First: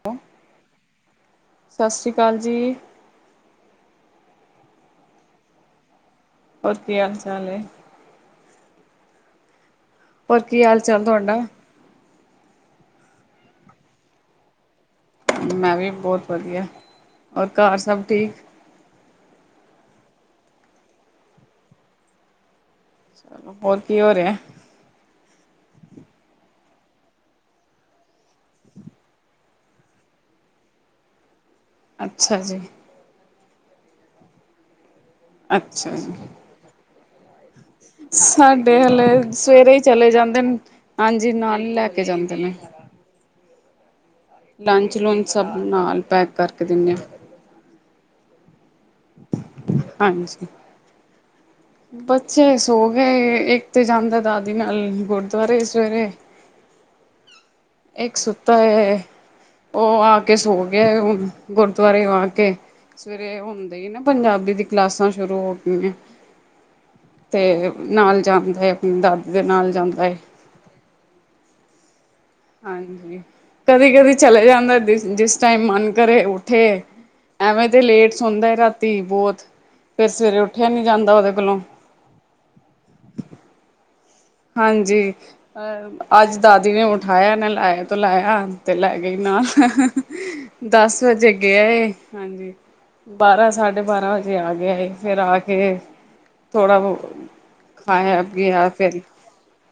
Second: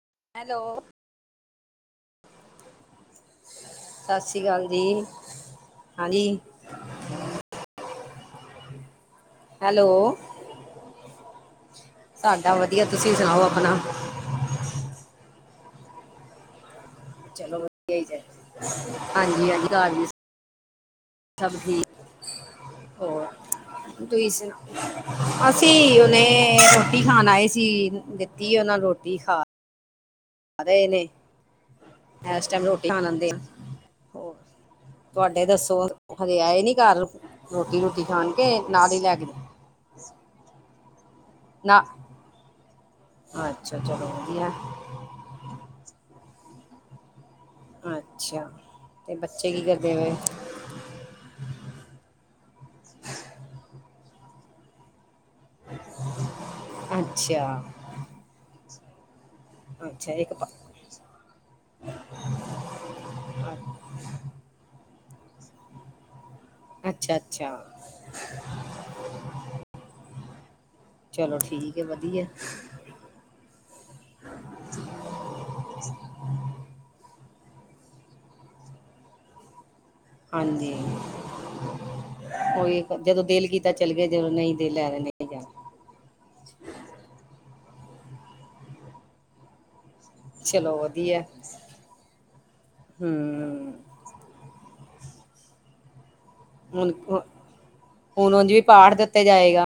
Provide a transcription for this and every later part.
[unintelligible] Hello. ਸਤਿ ਸ਼੍ਰੀ ਅਕਾਲ ਜੀ। ਸਤਿ ਸ਼੍ਰੀ ਅਕਾਲ ਜੀ। ਹਾਂਜੀ ਹੋਰ ਕੀ ਹਾਲ ਚਾਲ ਐ? ਹੈਲੋ। ਹੋਰ ਕੀ ਹਾਲ ਚਾਲ ਤੁਹਾਡਾ? ਸਾਡਾ ਵਧੀਆ ਤੁਸੀਂ ਸੁਣਾਓ ਆਪਣਾ? ਮੈਂ ਵੀ ਬੋਤ ਵਧੀਆ਼। ਚਲੋ ਵਧੀਆ ਈ ਚਾਹੀਦਾ ਹਾਂਜੀ-ਹਾਂਜੀ ਘਰ, ਸਭ ਠੀਕ ਹੋਰ ਚਲੋ ਹੋਰ ਕੀ ਹੋ ਤੁਸੀਂ ਰਿਹਾ ਸੁਣਾਓ? ਅਸੀਂ ਹੁਨੇ ਰੋਟੀ ਖਾਣ ਆਏ ਸੀ ਦਿੱਤੀ ਉਹਨਾਂ ਰੋਟੀ ਖਾ ਰਹੇ ਨੇ ਅੱਛਾ ਇਸ ਜੀ ਟਾਈਮ ਰੋਟੀ ਖਾਣ ਲੈਂਦੇ ਆ ਹੋਰ, ਤੁਹਾਡੇ ਦੱਸੋ ਅੱਛਾ ਜੀ ਹਲੇ ਆਏ ਨੀ ਘਰ ਰੋਟੀ ਰੂਟੀ ਖਾਣ ਕੇ ਸਾਡੇ ਨਾਲ ਈ ਹਲੇ ਲੈਗੇ ਨੇ ਸਵੇਰੇ ਹੀ ਚਲੇ ਜਾਂਦੇ ਨੇ ਹਾਂਜੀ ਨਾਲ ਈ ਨਾ ਲੈ ਕੇ ਜਾਂਦੇ ਨੇ਼। ਅੱਛਾ ਚਲੋ ਵਧੀਆ। ਲੰਚ ਲੂੰਚ ਸਭ ਨਾਲ ਪੈਕ ਕਰਕੇ ਦੀਨੇ ਆ। ਅੱਛਿਆ, ਤੇ ਬੱਚੇ ਕੀ ਕਰਦੇ ਪਏ? ਹਾਂਜੀ ਬੱਚੇ ਸੋ ਗੇ ਇੱਕ ਤੇ ਜਾਂਦਾ ਦਾਦੀ ਨਾਲ ਗੁਰਦੁਆਰੇ ਸਵੇਰੇ। ਅੱਛਿਆ, ਇੱਕ ਸੁੱਤਾ ਐ ਓ ਅੱਛਾ ਆ ਇੱਕ ਕੇ ਪ- ਸੋ ਗਿਆ ਹੁਣ ਗੁਰਦੁਆਰਿਓ ਆ ਕੇ ਸਵੇਰੇ ਹੁੰਦੇ ਈ ਨਾ ਪੰਜਾਬੀ ਦੀ ਕਲਾਸਾਂ ਸ਼ੁਰੂ ਹੋ ਗਈਆਂ। ਅੱਛਾ ਅੱਛਾ ਤੇ ਨਾਲ ਜਾਂਦਾ ਐ ਆਪਣੀ ਦਾਦੀ ਦੇ ਨਾਲ ਜਾਂਦਾ ਐ। ਚਲੋ ਠੀਕ ਐ ਵਧੀਆ। ਹਾਂਜੀ ਕਦੀ, ਕਦੀ ਚਲੇ ਜਾਂਦਾ ਜਿਸ ਟਾਈਮ ਮਨ ਕਰੇ ਉੱਠੇ ਐਵੇਂ ਤੇ ਲੇਟ ਸੌਂਦਾ ਰਾਤੀ ਬਹੁਤ ਫੇਰ ਸਵੇਰੇ ਉੱਠਿਆ ਨੀ ਜਾਂਦਾ ਉਹਦੇ ਕੋਲੋਂ। ਉਹੀ ਜਦੋਂ ਦਿਲ ਕੀਤਾ ਤਾਂ ਚਲ ਗਏ ਜਦੋਂ ਨਈ ਹਾਂਜੀ। ਅੱਜ ਦਾਦੀ ਨੇ ਉਠਾਇਆ ਨਹਿਲਾਇਆ ਧੋਲਾਇਆ ਤੇ ਲੈ ਗੀ ਨਾਲ। ਚਲੋ ਦਸ ਵਧੀਆ ਵਜੇ ਗਿਆ ਏ ਹਾਂਜੀ ਹੂੰ ਬਾਰਾਂ ਸਾ ਸਾਢੇ ਬਾਰਾਂ ਵਜੇ ਆ ਗਿਆ ਏ ਫੇਰ ਆ ਕੇ ਥੋੜਾ ਹੁਣ ਖਾਇਆ ਹੁਣ ਉਂਝ ਵੀ ਪੀਆ ਪਾਠ ਫੇਰ ਦਿੱਤੇ ਜਾਏਗਾ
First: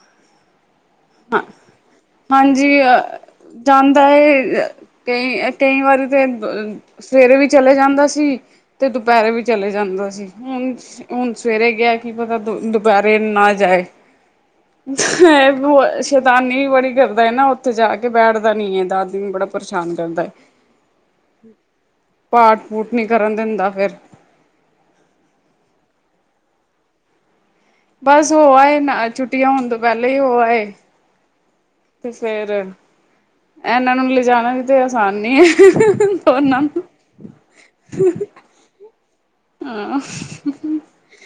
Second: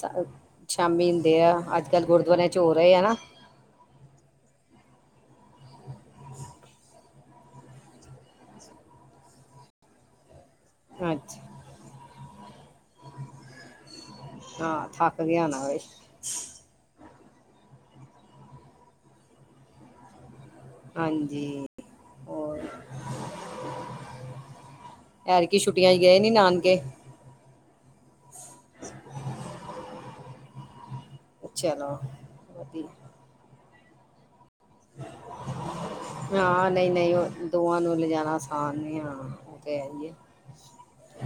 ਸ਼ ਸ਼ਾਮੀ ਹੁੰਦੇ ਹਾਂ ਆ, ਅੱਜ ਕੱਲ ਗੁਰਦੁਆਰਿਆਂ ਚ ਹੋ ਹਾਂਜੀ ਰੇ ਆ ਨਾ ਜਾਂਦਾ ਏ ਤੇ ਕਈ ਵਾਰੀ ਤੇ ਸਵੇਰੇ ਵੀ ਚਲੇ ਜਾਂਦਾ ਸੀ, ਤੇ ਦੁਪਹਿਰੇ ਵੀ ਚਲੇ ਜਾਂਦਾ ਸੀ ਹੁਣ ਹੁਣ ਅੱਛਾ ਸਵੇਰੇ ਗਿਆ ਕੀ ਪਤਾ ਦੁਪਹਿਰੇ ਨਾ ਜਾਏ ਹਾਂ ਥੱਕ ਗਿਆ ਨਾ ਵੇ [unintelligible] ਸ਼ੈਤਾਨੀ ਵੀ ਬੜੀ ਕਰਦਾ ਨਾ ਉੱਥੇ ਜਾ ਕੇ, ਬੈਠਦਾ ਨੀ ਐ ਦਾਦੀ ਨੂੰ ਬੜਾ ਪਰੇਸ਼ਾਨ ਕਰਦਾ। ਹਾਂਜੀ ਹੋਰ ਪਾਠ ਪੁਠ ਨੀ ਕਰਨ ਦਿੰਦਾ ਫੇਰ ਐਤਕੀ ਛੁੱਟੀਆਂ ਚ ਗਏ ਨੀ ਨਾਨਕੇ? ਬਸ ਹੋ ਆਏ ਨਾ ਛੁੱਟੀਆਂ ਹੋਣ ਤੋਂ ਪਹਿਲਾਂ ਈ ਹੋ ਆਏ। ਚਲੋ ਤੇ ਫੇਰ ਵਧੀਆ ਇਹਨਾਂ ਨੂੰ ਲਿਜਾਣਾ ਵੀ ਤੇ ਅਸਾਨ ਨੀ ਐ ਦੋਨਾਂ ਹਾਂ ਨੂੰ ਨਹੀਂ ਨਹੀਂ ਉਹ ਦੋਵਾਂ ਨੂੰ ਲਿਜਾਣਾ ਆਸਾਨ ਨਹੀਂ ਹਾਂ ਉਹ ਤੇ ਹੈ ਆ। ਹੀ ਹੈ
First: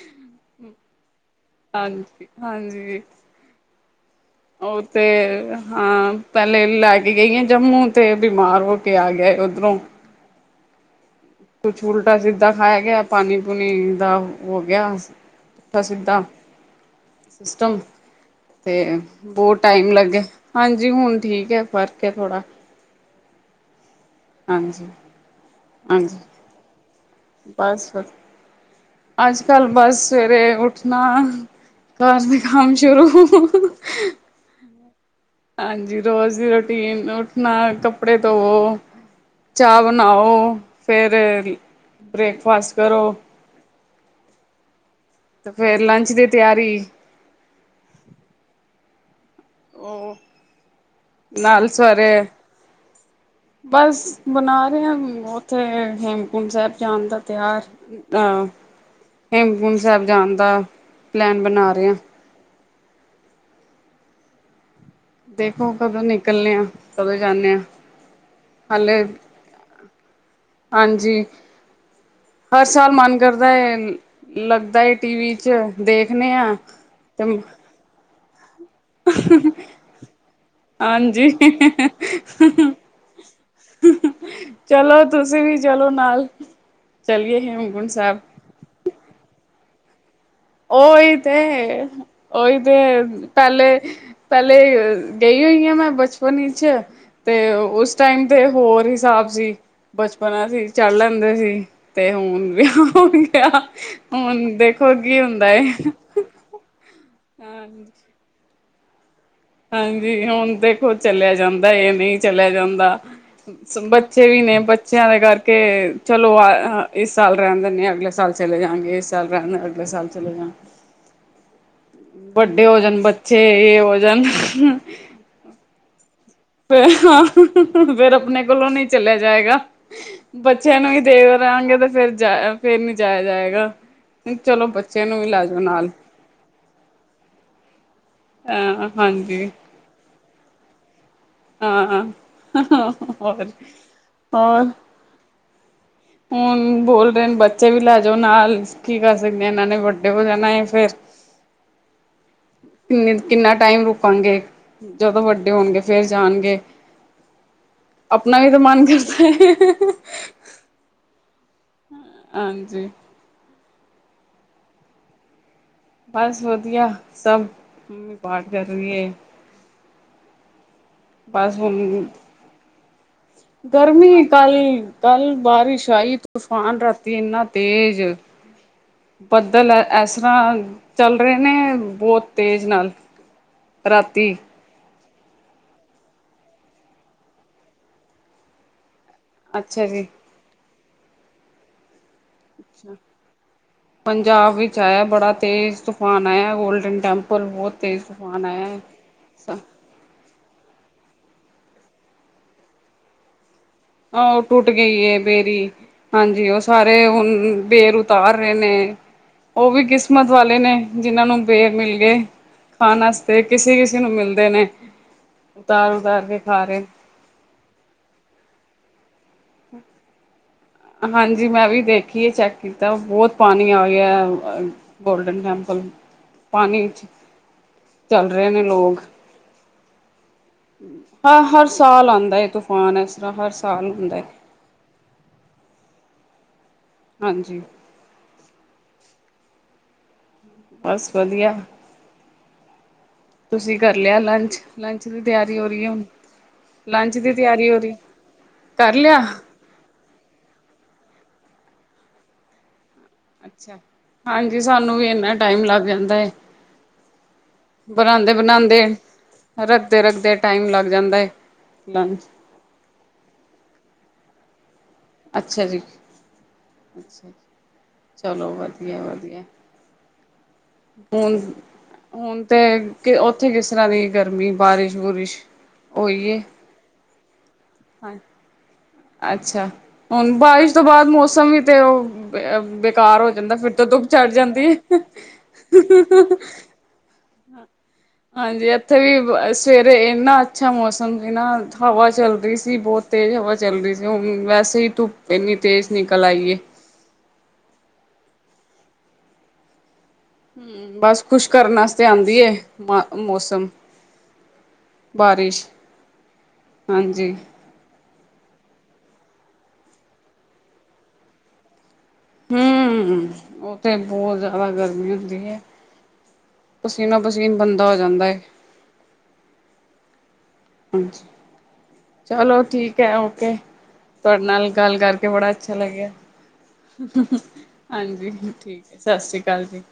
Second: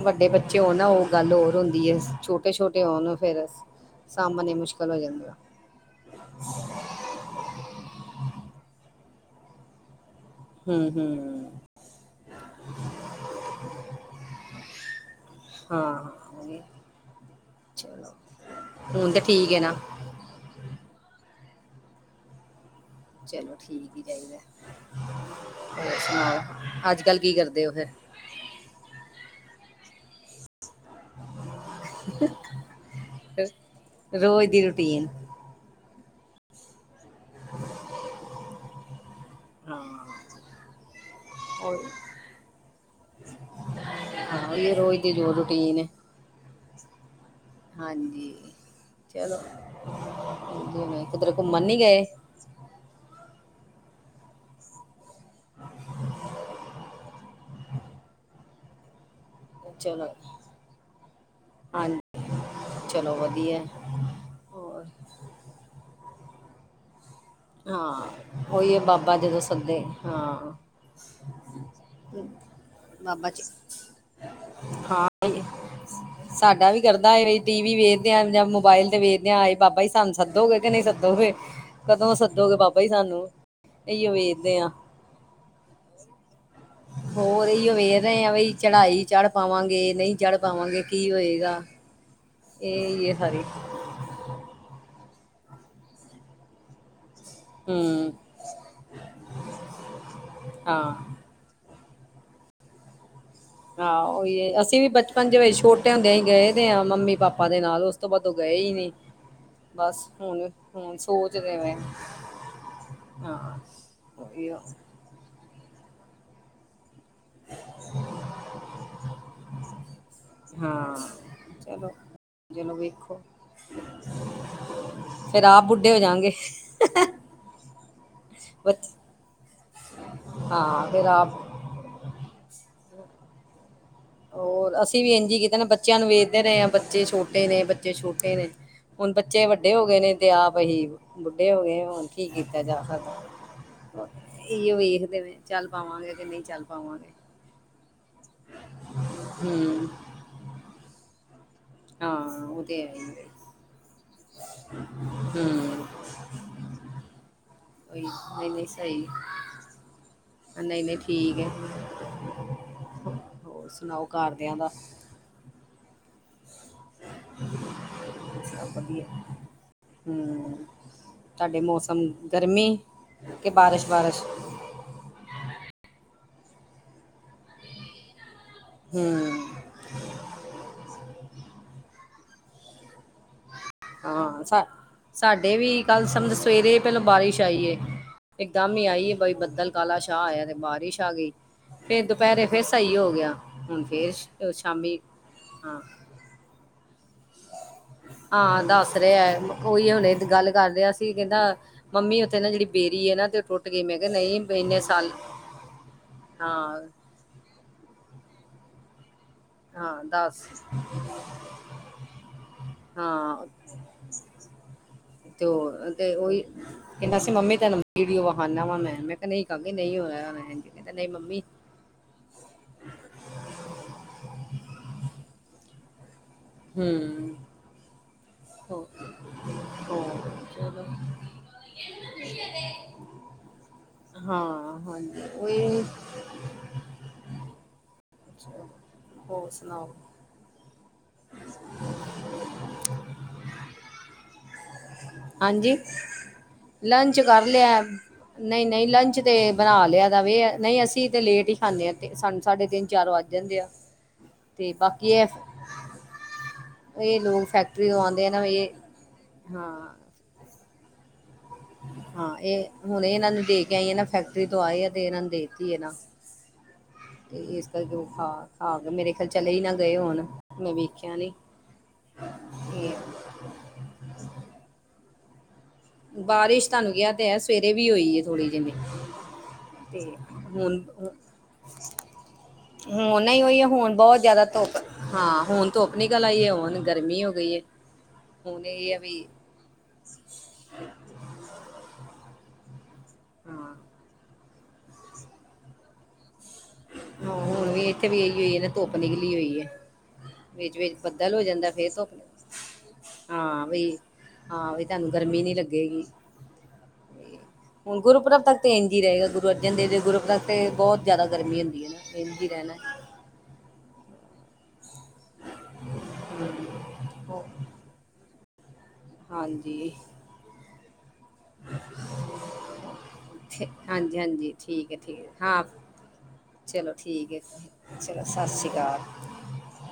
ਵੱਡੇ ਬੱਚੇ ਹੋਣ ਨਾ ਓ ਗੱਲ ਹੋਰ ਹੁੰਦੀ ਐ। ਹਾਂਜੀ ਛੋਟੇ, ਛੋਟੇ ਹਾਂਜੀ ਹੋਣ ਫੇਰ ਸਾਂਭਣੇ ਉਹ ਮੁਸ਼ਕਿਲ ਹੋ ਤੇ ਜਾਂਦੇ ਆ। ਹਾਂ ਪਹਿਲੇ ਲੈ ਕੇ ਗਈ ਆ ਜੰਮੂ ਤੇ ਬਿਮਾਰ ਹੋ ਕੇ ਆ ਗੇ ਉੱਧਰੋਂ। ਹੂੰ ਹੂੰ ਕੁਛ ਉਲਟਾ ਸਿੱਧਾ ਖਾਇਆ ਗਿਆ, ਪਾਣੀ ਪੂਣੀ ਦਾ ਹੋਗਿਆ। ਅੱਛਾ, [unintelligible] ਸਿਸਟਮ ਤੇ ਹੁਣ ਤਾਂ ਠੀਕ ਹੈ ਬਹੁਤ ਨਾ ਟਾਈਮ ਲਾਗਿਆ। ਹਾਂਜੀ ਹੁਣ ਠੀਕ ਐ, ਫ਼ਰਕ ਏ ਥੋੜਾ। ਚਲੋ ਠੀਕ ਈ ਚਾਹੀਦਾ। ਹਾਂਜੀ ਹੋਰ ਹਾਂਜੀ ਸੁਣਾਓ ਅੱਜ ਕੱਲ ਕੀ ਕਰਦੇ ਓ ਫੇਰ? ਬਸ ਅੱਜ ਕੱਲ੍ਹ ਬਸ ਸਵੇਰੇ ਉੱਠਣਾ ਘਰ ਦੇ ਕੰਮ ਸ਼ੁਰੂ ਤਿਨ ਹਾਂਜੀ, ਰੋਜ਼ ਦੀ ਰੂਟੀਨ ਉੱਠਣਾ ਕੱਪੜੇ ਧੋਵੋ। ਹਾਂ ਚਾਹ ਬਣਾਓ ਫਿਰ ਉਹ ਬ੍ਰੇਕਫਾਸਟ ਕਰੋ। ਹਾਂ ਇਹ ਰੋਜ਼ ਦੀ ਜੋ ਤੇ ਰੂਟੀਨ ਫੇਰ ਹੈ ਲੰਚ ਦੀ ਤਿਆਰੀ ਹਾਂਜੀ, ਚਲੋ ਉਹ ਜਿਵੇਂ ਕਿਧਰੇ ਘੁੰਮਣ ਨਾਲ ਨੀ ਗੇ। ਸਵੇਰੇ ਬਸ ਬਣਾ ਰੇ ਆ ਉੱਥੇ ਹੇਮਕੁੰਟ ਸਾਹਿਬ ਜਾਣ ਦਾ ਤਿਹਾਰ ਅ, ਹੇਮਕੁੰਟ ਸਾਹਿਬ ਚਲੋ ਜਾਣ ਦਾ, ਪਲੈਨ ਬਣਾ ਰਹੇਹਾ। ਹਾਂਜੀ ਚਲੋ ਵਧੀਆ ਏ। ਦੇਖੋ ਕਦੋਂ ਨਿਕਲਣੇ ਆ। ਕਦੋਂ ਜਾਂਦੇ ਹਾਂ। ਉਹੀ ਹਾਲੇ ਬਾਬਾ ਜਦੋਂ ਸੱਦੇ। ਹਾਂ। ਹਾਂਜੀ ਹਰ ਸਾਲ ਮਨ ਬਾਬਾ ਜੀ, ਕਰਦਾ ਹੈ ਲੱਗਦਾ ਹੈ ਹਾਂ। ਟੀ ਵੀ ਉਹੀ ਚ ਦੇਖਣੇ ਆ ਸਾਡਾ ਵੀ ਕਰਦਾ ਤੇ ਵੈ ਟੀ ਵੀ ਵੇਖਦੇ ਹਾ ਜਾਂ ਮੋਬਾਇਲ ਤੇ ਵੇਖਦੇ ਆਏ ਬਾਬਾ ਜੀ ਸਾਨੂੰ ਸੱਦੋਗੇ ਕਿ ਨਹੀਂ ਹਾਂਜੀ ਸੱਦੋਗੇ, ਕਦੋਂ ਸੱਦੋਗੇ ਬਾਬਾ ਜੀ ਸਾਨੂੰ। ਇਹੀਓ ਵੇਖਦੇ ਹਾਂ। ਚਲੋ ਤੁਸੀਂ ਵੀ ਚਲੋ ਨਾਲ। ਚਲੀਏ ਹੋਰ ਇਹੀ ਹੇਮਕੁੰਟ ਵੇਰ ਸਾਹਿਬ ਰਹੇ ਆ ਬਈ ਚੜਾਈ ਚੜ੍ਹ ਪਾਵਾਂਗੇ ਨਹੀਂ ਚੜ ਉਹੀ ਹੀ ਤੇ, ਉਹੀ ਤੇ ਇਹ ਹੀ ਹੈ ਸਾਰੀ ਪਹਿਲੇ ਪਹਿਲੇ, ਗਈ ਹੋਈ ਹਾਂ ਮੈਂ ਬਚਪਨ ਵਿੱਚ। ਤੇ ਉਸ ਹੂੰ ਟਾਈਮ ਤੇ ਹੋਰ ਹਿਸਾਬ ਸੀ, ਬਚਪਨਾ ਸੀ ਹਾਂ ਚੜ ਲੈਂਦੇ ਸੀ। ਤੇ ਹੁਣ ਵਿਆਹ ਗਿਆ ਹਾਂ। ਉਹੀ ਹੁਣ ਹੀ ਅਸੀਂ ਵੀ ਦੇਖੋ ਬ ਕੀ ਪੰਜ ਹੁੰਦਾ ਵਜੇ, ਏ ਛੋਟੇ ਹੁੰਦੇਿਆਂ ਹੀ ਗਏ ਤੇ ਆ ਮੰਮੀ- ਪਾਪਾ ਦੇ ਨਾਲ ਉਸ ਤੋਂ ਬਾਅਦ ਉਹ ਗਏ ਹੀ ਨੀ। ਹਾਂਜੀ। ਹੁਣ ਦੇਖੋ, ਚਲਿਆ ਜਾਂਦਾ ਮੈਂ ਇਹ ਨਹੀਂ ਚਲਿਆ ਜਾਂਦਾ। ਹਾਂ ਬੱਚੇ ਵੀ ਉਹੀਓ, ਨੇ ਬ ਬੱਚਿਆਂ ਦੇ ਕਰਕੇ, ਚਲੋ ਆ ਇਸ ਸਾਲ ਰਹਿਣ ਦਿੰਦੇ ਅਗਲੇ ਸਾਲ ਚਲੇ ਜਾਗੇ, ਇਸ ਸਾਲ ਰਹਿਣ ਅਗਲੇ ਸਾਲ ਚੱਲਗਾ। ਹਾਂ। ਚਲੋ ਵੱਡੇ ਚਲੋ ਹੋ ਜਾਣ ਵੇਖੋ ਬੱਚੇ ਇਹ ਹੋ ਜਾਣ। ਫੇਰ ਆਪ ਬੁੱਢੇ ਹੋ ਜਾਗੇ। ਰੇ [unintelligible] ਆਪਣੇ ਕੋਲੋਂ ਨਹੀਂ ਚਲਿਆ ਜਾਏਗਾ। ਬੱਚਿਆਂ ਨੂੰ ਹਾਂ ਵੀ ਫਿਰ ਦੇ ਆਪ ਰਹਾਂਗੇ ਤੇ ਫਿਰ ਜਾਇ ਫੇਰ ਵੀ ਜਾਇਆ ਜਾਏਗਾ। ਚਲੋ ਹੋਰ, ਅਸੀਂ ਬੱਚਿਆਂ ਵੀ ਨੂੰ ਇੰਝ ਹੀ ਲੈ ਕਿਤੇ ਜਾਓ ਨਾ ਨਾਲ ਬੱਚਿਆਂ ਨੂੰ ਵੇਖਦੇ ਰਹੇ ਹਾਂ, ਬੱਚੇ ਛੋਟੇ ਨੇ ਬੱਚੇ ਛੋਟੇ ਨੇ ਅ ਹੁਣ ਬੱਚੇ ਹਾਂਜੀ। ਵੱਡੇ ਹੋ ਗਏ ਨੇ ਦੇ ਆਪ ਅਸੀਂ ਬੁੱਢੇ ਹੋ ਗਏ ਹਾਂ ਹੁਣ ਕੀ ਕੀਤਾ ਜਾ ਹੋਰ ਸਕਦਾ। ਹੋਰ ਇ ਵੇਖ ਦੇਵੇ ਚੱਲ ਪਾਵਾਂਗੇ। ਕਿ ਨਹੀਂ ਹੁਣ ਚੱਲ ਪਾਵਾਂਗੇ ਬੋਲ ਰਹੇ ਨੇ ਬੱਚੇ ਵੀ ਲੈ ਜਾਓ ਨਾਲ, ਕੀ ਕਰ ਸਕਦੇ ਇਹਨਾਂ ਨੇ ਹੂੰ ਵੱਡੇ ਹੋ ਜਾਣਾ ਹੈ ਫੇਰ ਹਾਂ। ਉਹ ਤੇ ਹੈ ਹੀ ਕਿੰਨੇ ਹੈ। ਕਿੰਨਾ ਟਾਈਮ ਰੁਕਾਂਗੇ। ਜਦੋਂ ਵੱਡੇ ਹੋਣਗੇ ਹੂੰ ਫਿਰ ਜਾਣਗੇ। ਉਹੀ, ਆਪਣਾ ਵੀ ਨਹੀਂ ਤਾਂ ਨਹੀਂ ਮਨ ਸਹੀ ਕਰਦਾ ਹੈ। ਨਹੀਂ- ਨਹੀਂ ਠੀਕ ਹੈ। ਹਾਂਜੀ। ਹੋਰ ਸੁਣਾਓ ਘਰਦਿਆਂ ਦਾ? ਬਸ ਵਧੀਆ ਸਭ, ਮੰਮੀ ਪਾਠ ਕਰ ਰਹੀ ਹੈ। ਹੂ, ਬਸ ਤੁਹਾਡੇ ਹੁਣ ਮੌਸਮ ਗਰਮੀ ਕਿ ਬਾਰਿਸ਼- ਬਾਰਿਸ਼। ਹੱਲੀ ਕੱਲ ਬਾਰਿਸ਼ ਆਈ, ਤੂਫਾਨ ਰਾਤੀ ਇੰਨਾ ਤੇਜ਼ ਹੂੰ ਦਲ ਇਸ ਤਰ੍ਹਾਂ ਚੱਲ ਰਹੇ ਨੇ, ਬਹੁਤ ਤੇਜ਼ ਨਾਲ। ਰਾਤੀ ਹਾਂ ਸ ਸਾਡੇ ਵੀ ਕੱਲ ਸਮਝ ਸਵੇਰੇ ਪਹਿਲਾਂ ਬਾਰਿਸ਼ ਆਈ ਏ। ਇਕਦਮ ਹੀ ਆਈ ਬਾਈ ਬੱਦਲ ਅੱਛਾ ਕਾਲਾ ਜੀ ਸ਼ਾਹ ਆਇਆ ਤੇ ਬਾਰਿਸ਼ ਆ ਗਈ। ਫੇਰ ਦੁਪਹਿਰੇ ਫੇਰ ਸਹੀ ਹੋ ਗਿਆ ਹੁਣ ਫੇਰ ਸ਼ਾਮੀ ਹਾਂ। ਫਾਨ ਆਇਐ ਗੋਲਡਨ ਟੈਂਪਲ ਬਹੁਤ ਤੇਜ਼ ਤੁਫਾਨ ਆਇਐ। [unintelligible] ਓਈ ਹੁਣੇ ਗੱਲ ਕਰ ਰਿਹਾ ਸੀ ਕਹਿੰਦਾ ਮੰਮੀ ਉੱਥੇ ਨਾ ਜਿਹੜੀ ਬੇਰੀ ਹੈ ਨਾ ਤੇ ਗਈ ਮੈਂ ਕਿਹਾ ਆਹੋ ਨਹੀਂ ਟੁੱਟ ਇੰਨੇ ਗਈ ਸਾਲ ਏ ਬੇਰੀ ਹਾਂਜੀ ਉਹ ਹਾਂ ਸਾਰੇ ਹੁਣ ਬੇਰ ਉਤਾਰ ਰਹੇ ਨੇ ਉਹ ਵੀ ਹਾਂ ਕਿਸਮਤ ਦੱਸ ਵਾਲੇ ਨੇ ਜਿਨਾਂ ਨੂੰ ਬੇਰ ਮਿਲ ਗਏ। ਖਾਣ ਆਸਤੇ ਹਾਂ ਕਿਸੀ ਕਿਸੀ ਨੂੰ ਮਿਲਦੇ ਨੇ ਤੇ ਉਹ ਉਤਾਰ ਤੇ ਉਤਾਰ ਕੇ ਉਹੀ ਖਾ ਰਹੇ। ਕਹਿੰਦਾ ਸੀ ਮੰਮੀ ਤਾਨੂੰ ਵੀਡੀਓ ਵਹਾਨਾ ਵਾ ਮੈਂ ਮੈਂ ਕਿਹਾ ਨਹੀਂ ਕਾਕੇ ਨਹੀਂ ਹੋਆ ਹੋਣਾ ਇੰਝ ਕਹਿੰਦਾ ਨਹੀਂ ਮੰਮੀ। ਹਾਂਜੀ ਮੈਂ ਵੀ ਦੇਖ ਖੀਏ ਚੈੱਕ ਕੀਤਾ ਬਹੁਤ ਪਾਣੀ ਆ ਗਿਐਂ ਗੋਲਡਨ ਟੈਂਪਲ। ਪਾਣੀ ਵਿੱਚ ਹੂੰ ਚੱਲ ਰਹੇ ਨੇ ਲੋਕ। ਹੋਰ। ਹਾਂ ਹਰ ਸਾਲ ਆਉਂਦਾ ਹੈ ਤੂਫਾਨ ਇਸ ਤਰ੍ਹਾਂ ਹਰ ਸਾਲ ਹੁੰਦਾ ਹੈ ਹਾਂ ਹਾਂਜੀ। ਉਹੀਓ ਈ ਹਾਂਜੀ। [unintelligible] ਹੋਰ ਸੁਣਾਓ ਬਸ ਵਧੀਆ ਤੁਸੀਂ ਕਰ ਲਿਆ ਲੰਚ ਲੰਚ ਦੀ ਤਿਆਰੀ ਹੋ ਹਾਂਜੀ ਰਹੀ ਹੈ ਹੁਣ ਲੰਚ ਦੀ ਕਰ ਤਿਆਰੀ ਹੋ ਲਿਆ ਰਹੀ ਨਹੀਂ ਨਹੀਂ ਕਰ ਲਿਆ ਲੰਚ ਤੇ ਬਣਾ ਲਿਆ ਦਾ ਵੇ ਨਹੀਂ ਅਸੀਂ ਤੇ ਲੇਟ ਹੀ ਖਾਂਨੇ ਆਂ ਤੇ ਸਾਨੂੰ ਸਾਢੇ ਤਿੰਨ ਚਾਰ ਵੱਜ ਜਾਂਦੇ ਆ ਅੱਛਾ ਹਾਂਜੀ ਤੇ ਸਾਨੂੰ ਵੀ ਬਾਕੀ ਇਹ ਇਨਾ ਟਾਈਮ ਲੱਗ ਜਾਂਦਾ ਏ। ਇਹ ਲੋਕ ਫੈਕਟਰੀ ਤੋਂ ਆਂਦੇ ਆ ਨਾ ਇਹ ਬਣਾਉਂਦੇ ਹਾਂ ਰੱਖਦੇ ਰੱਖਦੇ ਟਾਈਮ ਲੱਗ ਜਾਂਦੈ। ਹਾਂ ਇਹ ਹੁਣ ਇਹਨਾਂ ਨੂੰ ਦੇ ਕੇ ਆਈ ਆ ਨਾ ਫੈਕਟਰੀ ਤੋਂ ਆਏ ਆ ਨਾ ਤੇ ਇਹਨਾਂ ਨੂੰ ਅੱਛਾ ਦੇਤੀ ਏ ਜੀ ਨਾ। ਅੱਛਾ ਤੇ ਇਸ ਕਰਕੇ ਓਹ ਖਾ ਚਲੋ ਖਾ ਕੇ ਵਧੀਆ ਮੇਰੇ ਖਿਆਲ ਵਧੀਆ ਚਲੇ ਈ ਨਾ ਗਏ ਹੋਣ। ਮੈਂ ਵੇਖਿਆ ਨਹੀਂ ਹੁਣ ਹੁਣ ਤੇ ਉੱਥੇ ਕਿਸ ਤਰ੍ਹਾਂ ਰਹੀ ਗਰਮੀ ਬਾਰਿਸ਼ ਬੂਰੀਸ਼ ਬਾਰਿਸ਼ ਤੁਹਾਨੂੰ ਕਿਹਾ ਤੇ ਹੈ ਸਵੇਰੇ ਵੀ ਹੋਈ ਹਾਂ ਹੈ ਥੋੜ੍ਹੀ ਜਿੰਨੀ ਅੱਛਾ ਤੇ ਬਾਰਿਸ਼ ਹੁਣ ਤੋਂ ਬਾਅਦ ਮੌਸਮ ਵੀ ਤੇ ਉਹ ਬੇਕਾਰ ਹੁਣ ਹੋ ਨਾ ਜਾਂਦਾ ਉਹੀਓ ਫਿਰ ਤਾਂ ਹੁਣ ਧੁੱਪ ਬਹੁਤ ਚੜ ਜਿਆਦਾ ਜਾਂਦੀ ਧੁੱਪ ਹੈ। ਹਾਂ ਹੁਣ ਧੁੱਪ ਨਿਕਲ ਆਈ ਏ ਹੁਣ ਗਰਮੀ ਹੋ ਗਈ ਹੈ ਹੁਣ ਹਾਂਜੀ ਇਹ ਇੱਥੇ ਹੈ ਵੀ ਬਸ ਸਵੇਰੇ ਇੰਨਾ ਅੱਛਾ ਮੌਸਮ ਸੀ ਨਾ ਹਵਾ ਚੱਲ ਰਹੀ ਸੀ ਬਹੁਤ ਤੇਜ਼ ਹਵਾ ਹਾਂ ਚੱਲ ਰਹੀ ਸੀ ਹੁਣ ਵੈਸੇ ਹੀ ਧੁੱਪ ਇੰਨੀ ਤੇਜ਼ ਨਿਕਲ ਆਈਏ। ਆਹੋ ਹੁਣ ਵੀ ਇੱਥੇ ਵੀ ਇਹੀਓ ਈ ਏ ਨਾ ਧੁੱਪ ਨਿਕਲੀ ਹੋਈ ਏ। ਵਿੱਚ ਵਿਚ ਹੂੰ ਬਸ ਬੱਦਲ ਹੋ ਖੁਸ਼ ਜਾਂਦੈ ਕਰਨ ਫੇਰ ਵਾਸਤੇ ਧੁੱਪ ਆਂਦੀ ਏ ਮਾ ਹਾਂ ਮੌਸਮ ਵੇ ਹਾਂ ਉਹੀ ਤੁਹਾਨੂੰ ਗਰਮੀ ਨੀ ਬਾਰਿਸ਼ ਲੱਗੇਗੀ। ਹਾਂਜੀ ਹੁਣ ਗੁਰਪੁਰਬ ਤੱਕ ਤੇ ਇੰਝ ਹੀ ਰਹੇਗਾ ਗੁਰੂ ਅਰਜਨ ਦੇਵ ਦੇ ਗੁਰਪੁਰਖ ਤੇ ਬਹੁਤ ਜਿਆਦਾ ਗਰਮੀ ਹੁੰਦੀ। ਹੁੰਦੀ ਏ ਨਾ ਇੰਝ ਹੀ ਰਹਿਣੈ। ਹਮ ਉਹ ਤੇ ਬਹੁਤ ਗਰਮੀ ਹੁੰਦੀ ਏ ਪਸੀਨੋ ਪਸੀਨ ਬੰਦਾ ਹੋ ਜਾਂਦਾ ਏ। ਹਾਂਜੀ ਹਾਂਜੀ ਚਲੋ ਠੀਕ ਹੈ ਓਕੇ ਠੀ- ਹਾਂਜੀ ਤੁਹਾਡੇ ਹਾਂਜੀ ਨਾਲ ਠੀਕ ਹੈ ਗੱਲ ਠੀਕ ਕਰਕੇ ਹੈ ਬੜਾ ਹਾਂ ਅੱਛਾ ਲੱਗਿਆ। ਚਲੋ ਠੀਕ ਹੈ ਚਲੋ ਹਾਂਜੀ ਸਤਿ ਸ਼੍ਰੀ ਠੀਕ ਹੈ ਅਕਾਲ ਸਤਿ ਸ੍ਰੀ ਅਕਾਲ ਜੀ